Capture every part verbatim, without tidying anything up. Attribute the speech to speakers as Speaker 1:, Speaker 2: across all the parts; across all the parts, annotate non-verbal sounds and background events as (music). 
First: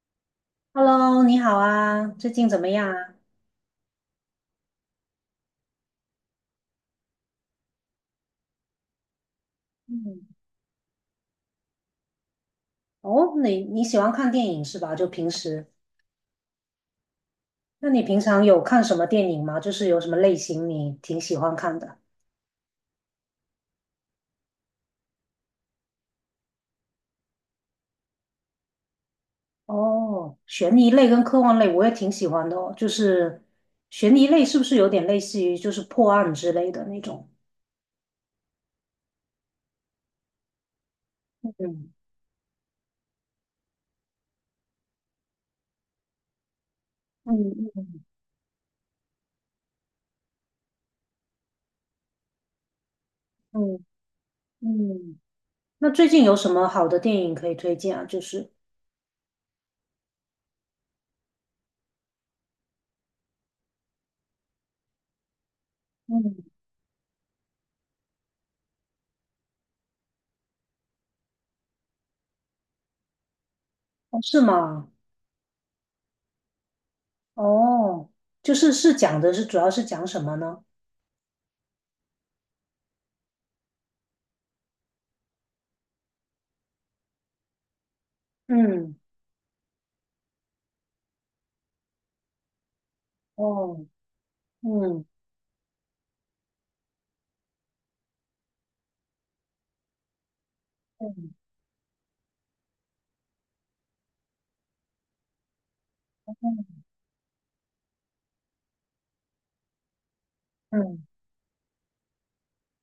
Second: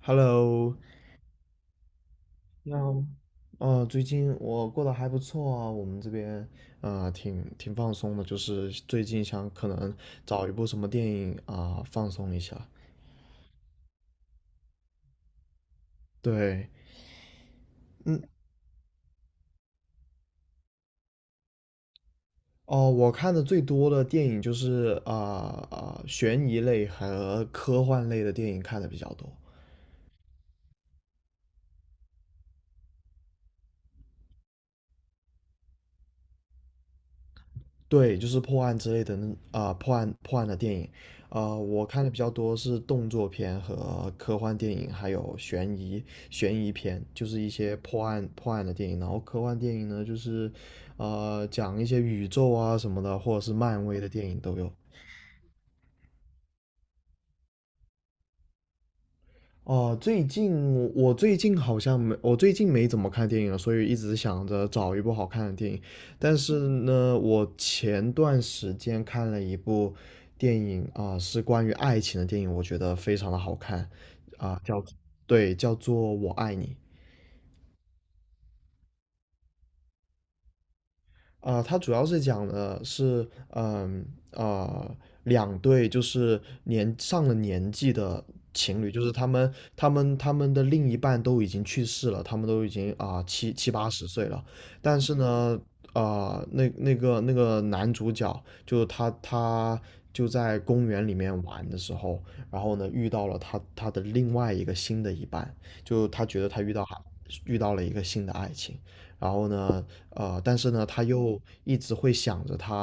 Speaker 1: Hello，
Speaker 2: Hello，你好啊，最近怎么
Speaker 1: 然
Speaker 2: 样
Speaker 1: 后，
Speaker 2: 啊？
Speaker 1: 哦，最近我过得还不错啊，我们这边啊、呃挺挺放松的，就是最近想可能
Speaker 2: 嗯。
Speaker 1: 找一部什么电影啊、放松一下。
Speaker 2: 哦，你你喜欢看电影是吧？就平时。
Speaker 1: 对，
Speaker 2: 那你平
Speaker 1: 嗯，
Speaker 2: 常有看什么电影吗？就是有什么类型你挺喜欢看的？
Speaker 1: 哦，我看的最多的电影就是啊啊、悬疑类和科幻类的电影看的比较多。
Speaker 2: 哦，悬疑类跟科幻类我也挺喜欢的哦。就是悬疑类是不是有点类似于就是破案之类的那种？
Speaker 1: 对，就是破案之类的那啊、破案破案的电影，啊、我
Speaker 2: 嗯，
Speaker 1: 看的比较多是动作片和科幻电影，还有悬疑悬疑片，就是一
Speaker 2: 嗯，
Speaker 1: 些破
Speaker 2: 嗯，
Speaker 1: 案破案的电影。然后科幻电影呢，就是呃讲一些宇宙啊什么的，或者是
Speaker 2: 嗯，
Speaker 1: 漫威的电影都有。
Speaker 2: 嗯。那最近有什么好的电影可以推荐啊？就是。
Speaker 1: 哦，最近我最近好像没，我最近没怎么看电影了，所以一直想着找一部好看的电影。但是
Speaker 2: 嗯。
Speaker 1: 呢，我前段时间看了一部电影啊、是关于爱情的电影，我觉得非常的好看
Speaker 2: 哦，是
Speaker 1: 啊、叫，
Speaker 2: 吗？
Speaker 1: 对，叫做《我爱你》。
Speaker 2: 哦，就是是讲的是主要是讲什么呢？
Speaker 1: 啊、它主要是讲的是，嗯啊、两对就是年上了年纪的情侣，
Speaker 2: 嗯。
Speaker 1: 就是他们他们他们的另一半都已经去世了，他们都已经啊、七七
Speaker 2: 哦。
Speaker 1: 八十岁了，但
Speaker 2: 嗯，
Speaker 1: 是呢，啊、那那个那个男主角就他他就在公园里
Speaker 2: 嗯，
Speaker 1: 面玩的时候，然后呢遇到了他他的另外一个新的一半，就他觉得他遇
Speaker 2: 嗯。
Speaker 1: 到遇到了一个新的爱情。然后呢，呃，但是呢，他
Speaker 2: 嗯
Speaker 1: 又一直会想着他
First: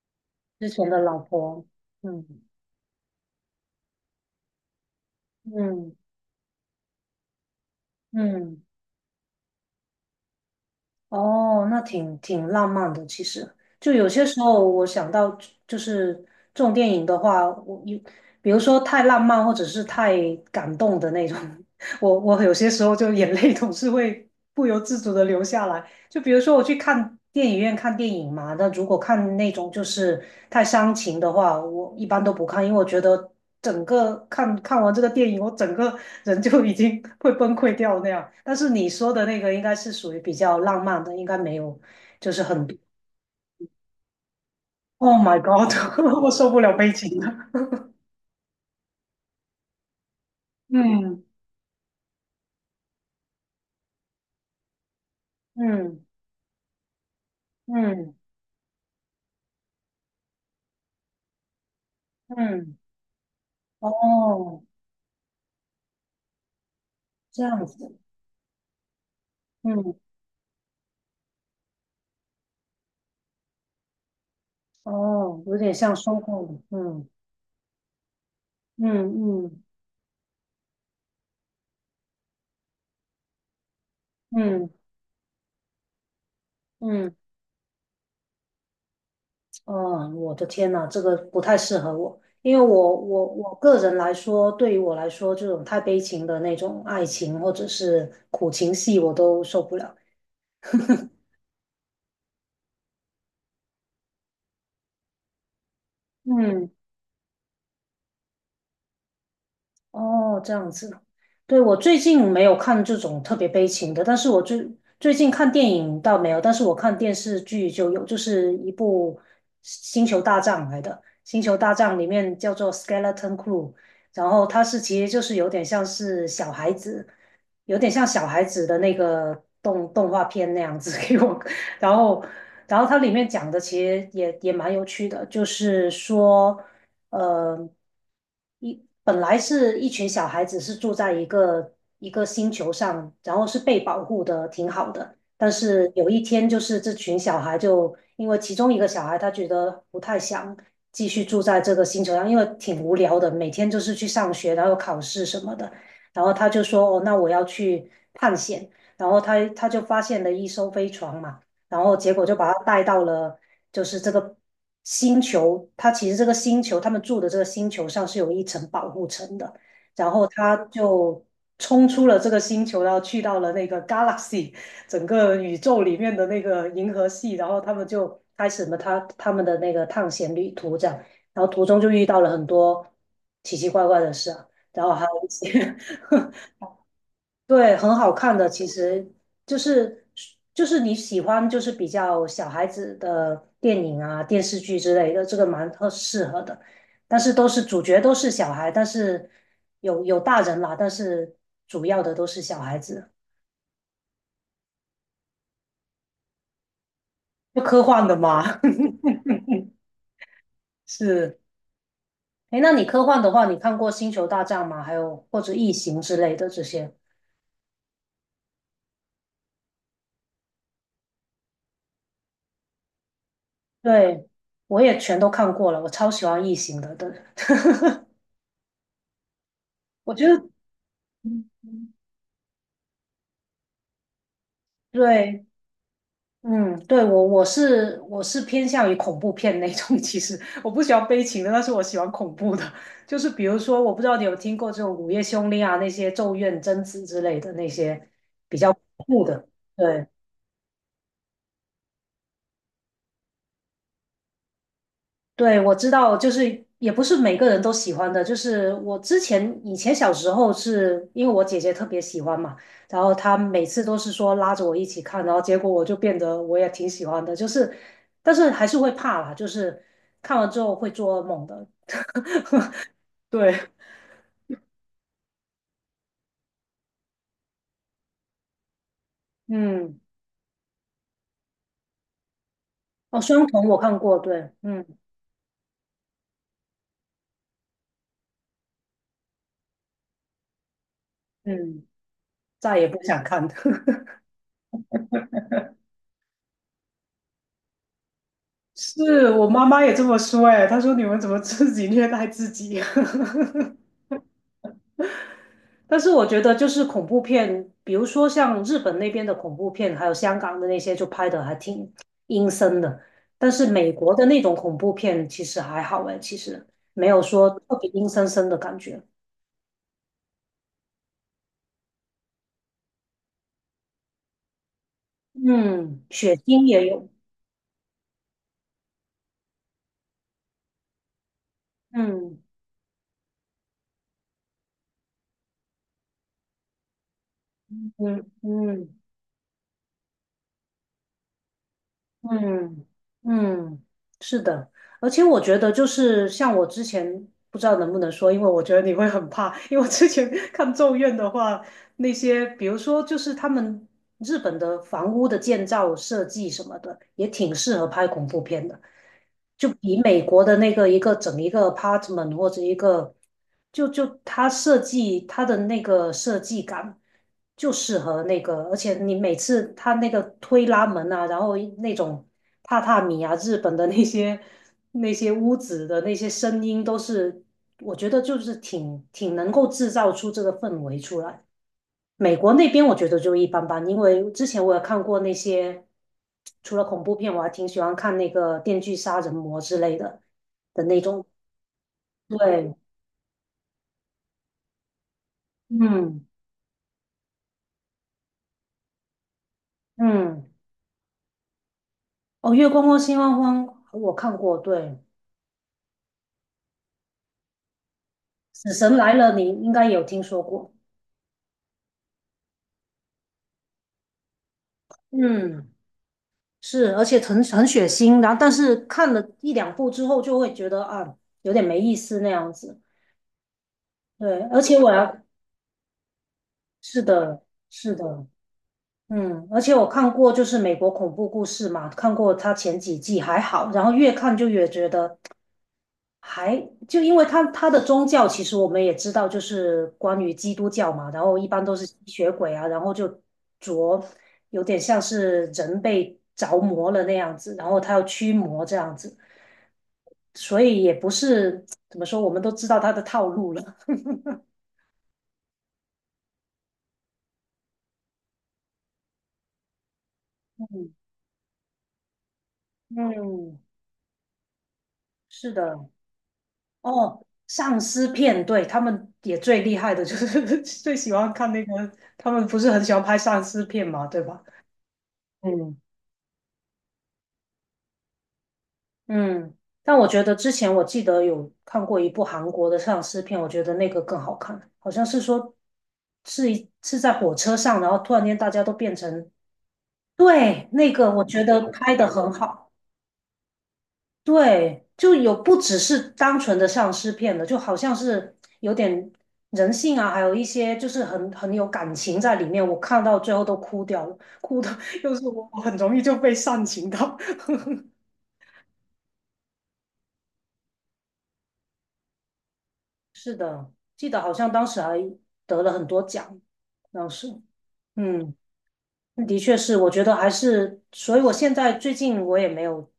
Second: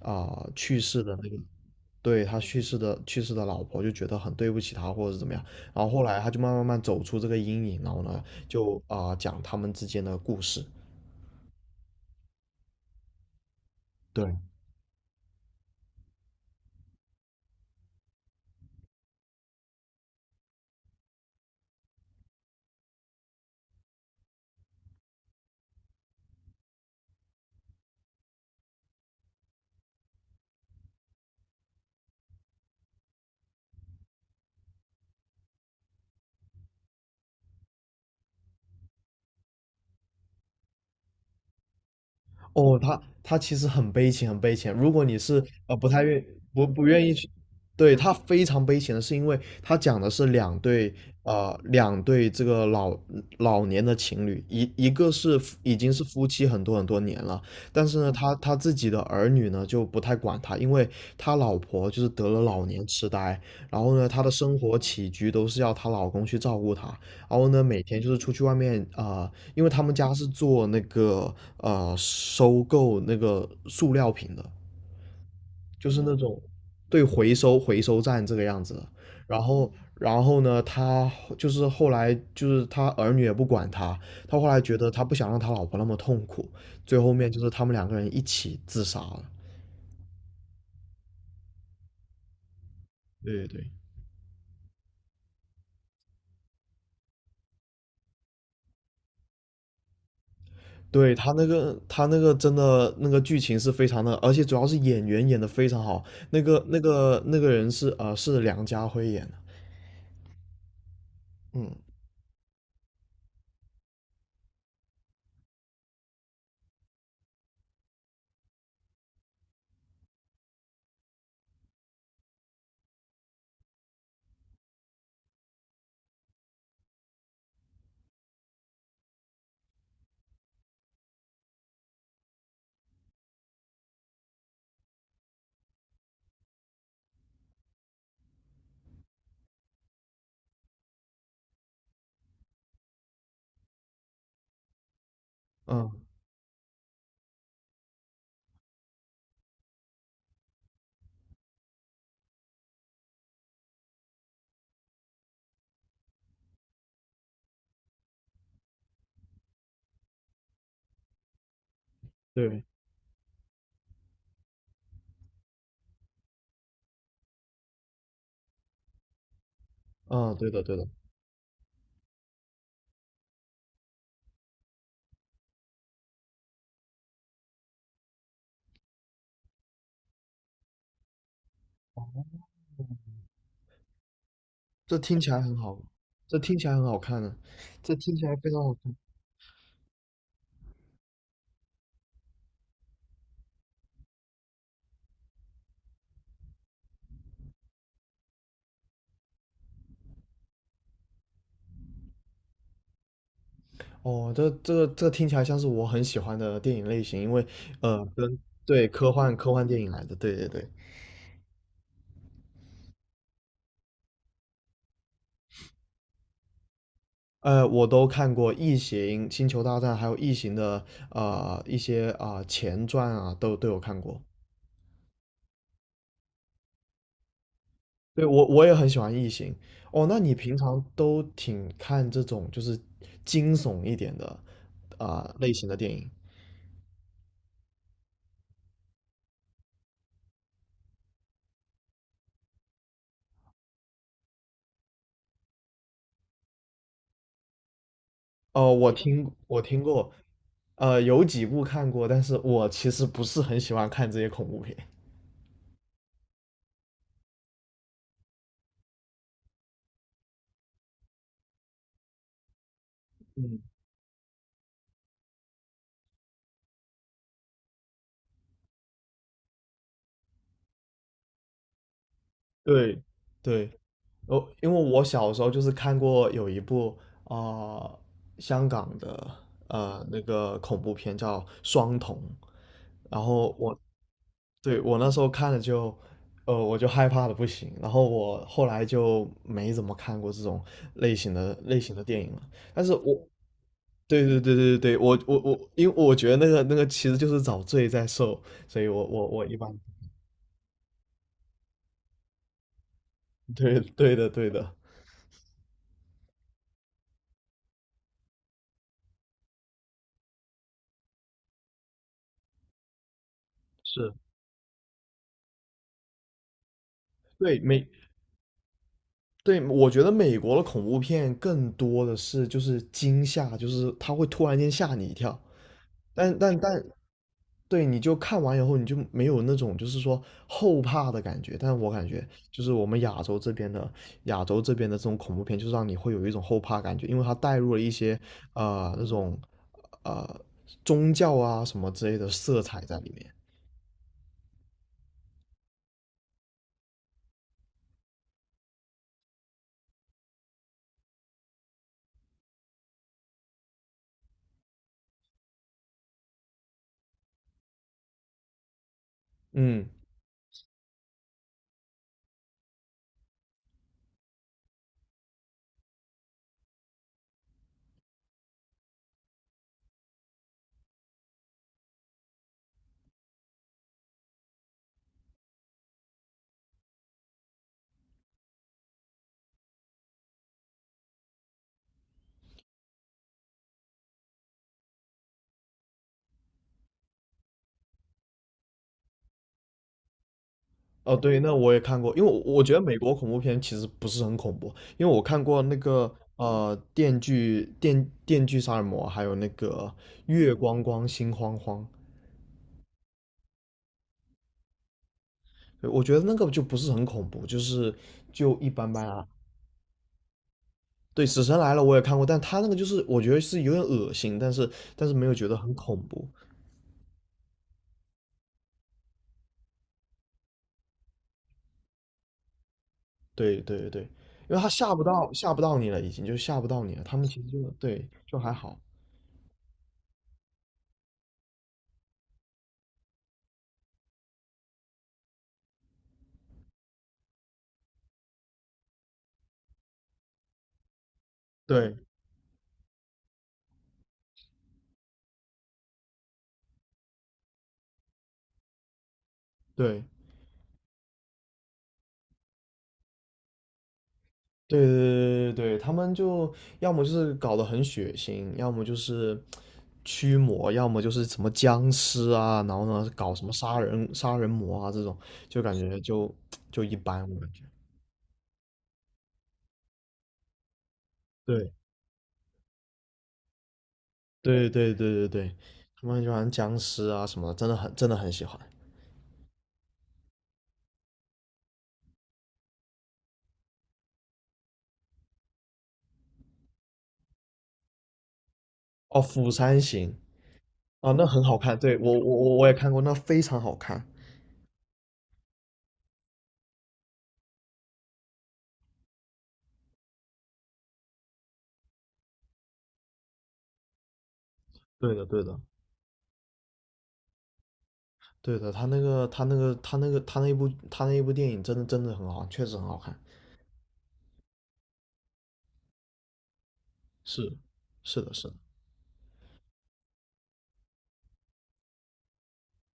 Speaker 1: 啊、呃
Speaker 2: 之
Speaker 1: 去
Speaker 2: 前的
Speaker 1: 世
Speaker 2: 老
Speaker 1: 的那个，
Speaker 2: 婆。嗯，
Speaker 1: 对，他去世的去世的老婆，就觉得很对不起他或者是怎么样。然后
Speaker 2: 嗯，
Speaker 1: 后来他就慢慢慢走出这个阴影，然后呢，
Speaker 2: 嗯。
Speaker 1: 就啊、呃讲他们之间的故事。
Speaker 2: 哦，那挺挺浪漫的。其实，就有些
Speaker 1: 对，
Speaker 2: 时候我想到，就是这种电影的话，我有，比如说太浪漫或者是太感动的那种。(laughs) 我我有些时候就眼泪总是会不由自主的流下来。就比如说我去看电影院看电影嘛，那如果看那种就是太伤情的话，我一般都不看，因为我觉得整个看看完这个电影，我整个人就已经 (laughs) 会崩溃掉那样。但是你说的那个应该是属于比较浪漫的，应该没有，就是很。
Speaker 1: 哦，他他其实很悲情，很悲情。如果
Speaker 2: Oh
Speaker 1: 你
Speaker 2: my
Speaker 1: 是
Speaker 2: God，
Speaker 1: 呃不
Speaker 2: (laughs)
Speaker 1: 太愿
Speaker 2: 我受不
Speaker 1: 不
Speaker 2: 了
Speaker 1: 不
Speaker 2: 悲
Speaker 1: 愿意
Speaker 2: 情的。
Speaker 1: 去，对，他非常悲情的是因为他讲的是两对
Speaker 2: 嗯。
Speaker 1: 呃两对这个老老年的情侣，一一个是
Speaker 2: (laughs)
Speaker 1: 夫已经是
Speaker 2: 嗯，
Speaker 1: 夫妻很多很多年了，但是呢，
Speaker 2: 嗯，
Speaker 1: 他他自己的儿女呢就不太管他，因为他老婆就是得了老
Speaker 2: 嗯。
Speaker 1: 年痴呆，然后呢，他的生
Speaker 2: 哦，
Speaker 1: 活起居都是要她老公去照顾她，然
Speaker 2: 这
Speaker 1: 后呢，
Speaker 2: 样
Speaker 1: 每
Speaker 2: 子。
Speaker 1: 天就是出去外面啊、呃因为他
Speaker 2: 嗯。
Speaker 1: 们家是做那个呃收购那个塑料瓶的，
Speaker 2: 哦，有点
Speaker 1: 就
Speaker 2: 像
Speaker 1: 是那
Speaker 2: 收
Speaker 1: 种，
Speaker 2: 购。
Speaker 1: 对，
Speaker 2: 嗯，
Speaker 1: 回收回收站这个样子
Speaker 2: 嗯，
Speaker 1: 的。然
Speaker 2: 嗯，
Speaker 1: 后，然后呢，他就是后来就是他儿女也不管他，他后
Speaker 2: 嗯，
Speaker 1: 来
Speaker 2: 嗯。
Speaker 1: 觉得他不想让他老婆那么痛苦，最
Speaker 2: 嗯，
Speaker 1: 后面就是他们两个人一起自杀了。
Speaker 2: 嗯，我的天呐，这个不太适合我，因为我我
Speaker 1: 对
Speaker 2: 我
Speaker 1: 对
Speaker 2: 个人来说，对于我来说，这种太悲情的那种爱情或者是苦情戏，我都受不了。
Speaker 1: 对，他那个，他那个真的那个剧情是非常的，而且主要是演员演的非常好。那个
Speaker 2: 嗯。
Speaker 1: 那个那个人是呃是梁家辉演的。
Speaker 2: 哦，这样子。对，
Speaker 1: 嗯
Speaker 2: 我最近没有看这种特别悲情的，但是我最最近看电影倒没有，但是我看电视剧就有，就是一部《星球大战》来的，《星球大战》里面叫做《Skeleton Crew》。然后它是其实就是有点像是小孩子，有点像小孩子的那个动动画片那样子 (laughs) 给我。然后然后它里面讲的其实也也蛮有趣的，就是说。呃，一本来是一群小孩子是住在一个一个星球上，然后是被保护的挺好的，但是
Speaker 1: 嗯，
Speaker 2: 有一天就是这群小孩就因为其中一个小孩他觉得不太想继续住在这个星球上，因为挺无聊的，每天就是去上学，然后考试什么的。然后他就说哦，那我要去探险。然后他他就发现了一艘飞船嘛。然后结果就把他
Speaker 1: 对，
Speaker 2: 带到了就是这个星球，他其实这个星球他们住的这个星球上是有一层保护层的，然后
Speaker 1: 嗯，对
Speaker 2: 他
Speaker 1: 的对的，
Speaker 2: 就冲出了这个星球，然后去到了那个 galaxy (laughs) 整个宇宙里面的那个银河系，然后他们就开始了他他们的那个探险旅途这样。然后途中就遇到了很多奇奇怪怪的事啊，然后
Speaker 1: 这
Speaker 2: 还
Speaker 1: 听
Speaker 2: 有一
Speaker 1: 起来很
Speaker 2: 些。
Speaker 1: 好，这听起来很好看呢、
Speaker 2: 对，
Speaker 1: 这
Speaker 2: 很好
Speaker 1: 听起
Speaker 2: 看
Speaker 1: 来
Speaker 2: 的，
Speaker 1: 非常
Speaker 2: 其
Speaker 1: 好看。
Speaker 2: 实就是就是你喜欢就是比较小孩子的电影啊、电视剧之类的，这个蛮特适合的。但是都是主角都是小孩，但是有有大人啦，但是主要的都是小孩子。
Speaker 1: 哦，这这个这听起来像是我很喜欢的电影类型，因为
Speaker 2: 就科
Speaker 1: 呃，
Speaker 2: 幻的
Speaker 1: 跟
Speaker 2: 嘛。
Speaker 1: 对，
Speaker 2: (laughs)
Speaker 1: 科幻科幻电影来的，对对对，
Speaker 2: 是。哎，那你科幻的话，你看过《星球大战》吗？还有或者《异形》之类的这些？
Speaker 1: 呃，我都看过《异形》《星球大战》，还有《异形》的呃一些啊、呃前传啊，都都有看过。
Speaker 2: 对，我也全都看过了，我超喜欢《异形》的。对。
Speaker 1: 对，我我也很喜欢《异形》。
Speaker 2: (laughs)
Speaker 1: 哦，
Speaker 2: 我
Speaker 1: 那
Speaker 2: 觉得。
Speaker 1: 你平常都
Speaker 2: 嗯。
Speaker 1: 挺看这种就是惊悚一点的啊、呃
Speaker 2: 对。
Speaker 1: 类型的电影？
Speaker 2: 嗯。对，我我是我是偏向于恐怖片那种，其实我不喜欢悲情的，但是我喜欢恐怖的。就是比如说，我不知道你有听过这种《午夜凶铃》啊，那些《咒怨》《贞子》之类的那些比较
Speaker 1: 哦，
Speaker 2: 恐
Speaker 1: 我
Speaker 2: 怖
Speaker 1: 听
Speaker 2: 的。
Speaker 1: 我听
Speaker 2: 对。
Speaker 1: 过。呃，有几部看过，但是我其实不是很喜欢看这些恐怖片。
Speaker 2: 对，我知道，就是也不是每个人都喜欢的。就是我之前以前小时候是因为我姐姐特别喜欢嘛，然后她每次都是说拉着我一起看，然后结果我就变得我也挺喜欢的。就是，但是还是会怕啦，就是看完之后会做噩梦的。(laughs)
Speaker 1: 对，
Speaker 2: 对。
Speaker 1: 对，我因为我小时候就是看过有一部啊呃香港的
Speaker 2: 嗯。
Speaker 1: 呃那个恐怖片叫《双瞳》，
Speaker 2: 哦，
Speaker 1: 然
Speaker 2: 双
Speaker 1: 后
Speaker 2: 瞳我
Speaker 1: 我
Speaker 2: 看过，对。
Speaker 1: 对
Speaker 2: 嗯。
Speaker 1: 我那时候看了就呃我就害怕的不行，然后我后来就没怎么看过这种类型的类
Speaker 2: 嗯，
Speaker 1: 型的电影了。
Speaker 2: 再
Speaker 1: 但
Speaker 2: 也
Speaker 1: 是
Speaker 2: 不想
Speaker 1: 我
Speaker 2: 看。(laughs)
Speaker 1: 对对对对对，我我我，因为我觉得那个那个其实就是找罪在受，所以我我
Speaker 2: 是
Speaker 1: 我
Speaker 2: 我
Speaker 1: 一
Speaker 2: 妈
Speaker 1: 般，
Speaker 2: 妈也这么说，哎，她说你们怎么自己虐待自己？(laughs)
Speaker 1: 对对的对的，
Speaker 2: 但是我觉得就是恐怖片，比如说像日本那边的恐怖片，还有香港的那些，就拍的还挺阴森的。但是美国
Speaker 1: 是，
Speaker 2: 的那种恐怖片其实还好哎，其实没有说
Speaker 1: 对，
Speaker 2: 特
Speaker 1: 每
Speaker 2: 别阴森森的感觉。
Speaker 1: 对，我觉得美国的恐怖片更多的是就是惊吓，就是它会突然间吓你一跳，
Speaker 2: 嗯，血
Speaker 1: 但但
Speaker 2: 腥
Speaker 1: 但，
Speaker 2: 也有。
Speaker 1: 对，你就看完以后你就没有那种就是说后怕的感觉。但我感觉
Speaker 2: 嗯，
Speaker 1: 就是我们亚洲这边的亚洲这边的这种恐怖片，就是让你会有一种后怕感觉，因为它带入了一
Speaker 2: 嗯，
Speaker 1: 些呃
Speaker 2: 嗯，
Speaker 1: 那种呃宗教啊什么之类的色彩
Speaker 2: 嗯，
Speaker 1: 在里面。
Speaker 2: 嗯，是的。而且我觉得就是像我之前不知道能不能说，因为我觉得你会很怕，因为我之前 (laughs) 看《咒怨》的话，那些，比如说就是他们日本的房屋的建造设计什么的，也挺适合拍恐怖片的，就
Speaker 1: 嗯，
Speaker 2: 比美国的那个一个整一个 apartment 或者一个，就就它设计它的那个设计感就适合那个，而且你每次它那个推拉门啊，然后那种榻榻米啊，日本的那些那些屋子的那些声音都是。我觉得就是挺挺能够制造出这个氛围出来。美国那边我觉得就一般般，因为之前我也看过那些，除了恐怖片，我还挺喜欢看那个《电锯杀人魔》之类的的那
Speaker 1: 哦，
Speaker 2: 种。
Speaker 1: 对，那我也看过，因为我我觉
Speaker 2: 对。
Speaker 1: 得美国恐怖片其实不是很恐怖，因为我看过那个
Speaker 2: 嗯。
Speaker 1: 呃《电锯电电锯杀人魔》，还有那个
Speaker 2: 嗯。
Speaker 1: 《月光光心慌慌》，
Speaker 2: 哦，《月光光心慌慌》我看过，对，
Speaker 1: 对，我觉得那个就不是很恐怖，就是就一
Speaker 2: 《死
Speaker 1: 般
Speaker 2: 神
Speaker 1: 般
Speaker 2: 来
Speaker 1: 啊。
Speaker 2: 了》你应该有听说过。
Speaker 1: 对，《死神来了》我也看过，但他那个就是我觉得是有点恶心，但是但是没有觉得
Speaker 2: 嗯。
Speaker 1: 很恐怖。
Speaker 2: 是，而且很很血腥，然后但是看了一两部之后就会觉得啊，有点没意思那样子。
Speaker 1: 对对对，
Speaker 2: 对，
Speaker 1: 因为
Speaker 2: 而
Speaker 1: 他
Speaker 2: 且我
Speaker 1: 吓不
Speaker 2: 要
Speaker 1: 到吓不到你了，已经就吓不到你
Speaker 2: 是
Speaker 1: 了，他们其
Speaker 2: 的，
Speaker 1: 实就，
Speaker 2: 是
Speaker 1: 对，
Speaker 2: 的。
Speaker 1: 就还好。
Speaker 2: 嗯，而且我看过，就是美国恐怖故事嘛，看过它前几季还好，然后越看就越觉得还就因为它它的宗教，其实我们也知道，就是关于基督教嘛，然后一般都是吸
Speaker 1: 对
Speaker 2: 血鬼啊，然后就着有点像是人被着魔了那样子，然后他要驱魔这样子，
Speaker 1: 对。
Speaker 2: 所以也不是怎么说，我们都知道他的套路了。(laughs)
Speaker 1: 对对对对对，他们就要么就是搞得很血腥，要么就是驱魔，要
Speaker 2: 嗯，
Speaker 1: 么就是什么僵尸啊，然后呢搞什么
Speaker 2: 嗯，
Speaker 1: 杀人杀人魔啊这种，
Speaker 2: 是
Speaker 1: 就感
Speaker 2: 的。
Speaker 1: 觉就就一般，
Speaker 2: 哦，
Speaker 1: 我感觉。
Speaker 2: 丧尸片，对，他们也最厉害的就是 (laughs) 最喜欢看那
Speaker 1: 对
Speaker 2: 个，他们不是很喜欢拍丧尸片嘛，对吧？
Speaker 1: 对对对对对，
Speaker 2: 嗯。
Speaker 1: 他们很喜欢僵尸啊什么的，真的很真的很喜欢。
Speaker 2: 嗯。但我觉得之前我记得有看过一部韩国的丧尸片，我觉得那个更好看，好像是说是一是在火车上，然后突然间大家都变
Speaker 1: 哦，
Speaker 2: 成。
Speaker 1: 《釜山行》
Speaker 2: 对，那个
Speaker 1: 啊，
Speaker 2: 我
Speaker 1: 那很
Speaker 2: 觉
Speaker 1: 好
Speaker 2: 得
Speaker 1: 看，
Speaker 2: 拍
Speaker 1: 对，
Speaker 2: 的
Speaker 1: 我
Speaker 2: 很
Speaker 1: 我我我
Speaker 2: 好。
Speaker 1: 也看过，那非常好看。
Speaker 2: 对，就有不只是单纯的丧尸片了，就好像是有点人性啊，还有一些就是很很有感情在里面。我看到最后都哭掉了，哭的 (laughs) 又
Speaker 1: 对的
Speaker 2: 是
Speaker 1: 对
Speaker 2: 我，
Speaker 1: 的
Speaker 2: 我很容易就被煽情到。(laughs)
Speaker 1: 对的，他那个他那个他那个他那一部他那一部电影真的真的很好看确实很好看。
Speaker 2: 是的，记得好像当时还得了很多奖，当时。
Speaker 1: 是，是的，
Speaker 2: 嗯。
Speaker 1: 是的。
Speaker 2: 的确是，我觉得还是，所以我现在最近我也没有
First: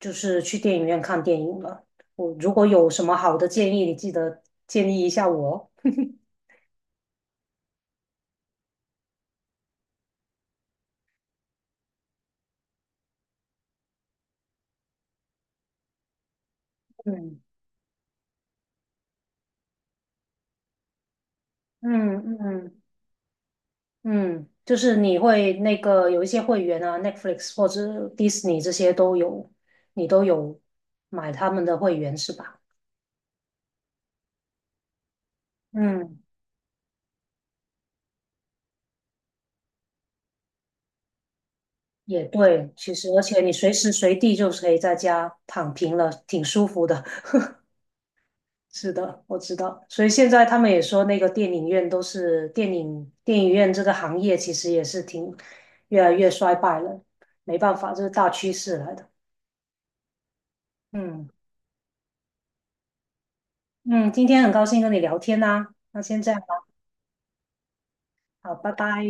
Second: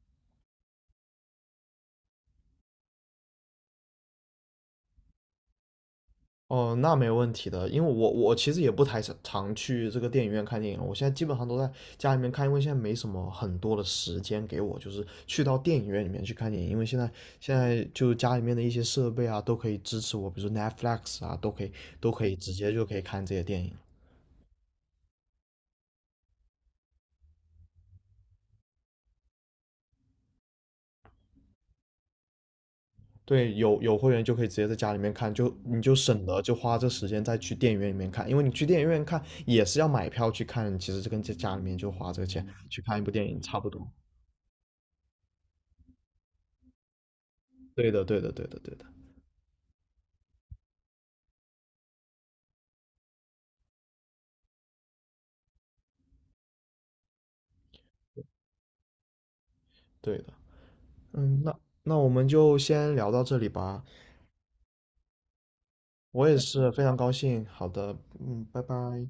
Speaker 2: 就是去电影院看电影了。我如果有什么好的建议，你记得建议一下我哦。(laughs)
Speaker 1: 哦，那没问题的，因为我我其实也不太常去这个电影院看电影了。我现在基本上都在家里面看，因为现在没什么很多的时间给我，就是去到电影院里面去看电影，因为现在
Speaker 2: 嗯，
Speaker 1: 现在就家里面的一些设备啊都可以支持我，比如说 Netflix 啊都可以都可
Speaker 2: 嗯，
Speaker 1: 以直接
Speaker 2: 嗯，
Speaker 1: 就可以看这些电影。
Speaker 2: 嗯。就是你会那个有一些会员啊，Netflix 或者迪士尼这些都有，你都有买他们的会员是吧？
Speaker 1: 对，有有会员就可以直接在家里面看，就你就
Speaker 2: 嗯。
Speaker 1: 省得就花这时间再去电影院里面看，因为你去电影院看也是要买票去看，其实这跟在家里面就花
Speaker 2: 也
Speaker 1: 这个钱
Speaker 2: 对，
Speaker 1: 去
Speaker 2: 其
Speaker 1: 看一
Speaker 2: 实
Speaker 1: 部
Speaker 2: 而
Speaker 1: 电
Speaker 2: 且
Speaker 1: 影
Speaker 2: 你
Speaker 1: 差不
Speaker 2: 随
Speaker 1: 多。
Speaker 2: 时随地就可以在家躺平了，挺舒服的。
Speaker 1: 对的，对的，对的，
Speaker 2: (laughs)
Speaker 1: 对的，
Speaker 2: 是的，我知道。所以现在他们也说，那个电影院都是电影电影院这个行业其实也是挺越来越衰败了，没办法，这是大趋势来的。
Speaker 1: 对的。
Speaker 2: 嗯。
Speaker 1: 嗯，那那我们就先聊到这里吧。
Speaker 2: 嗯，今天很高兴跟你聊天呐、那先
Speaker 1: 我
Speaker 2: 这
Speaker 1: 也
Speaker 2: 样吧，
Speaker 1: 是非常高兴。好的，嗯，
Speaker 2: 好，
Speaker 1: 拜
Speaker 2: 拜拜。
Speaker 1: 拜。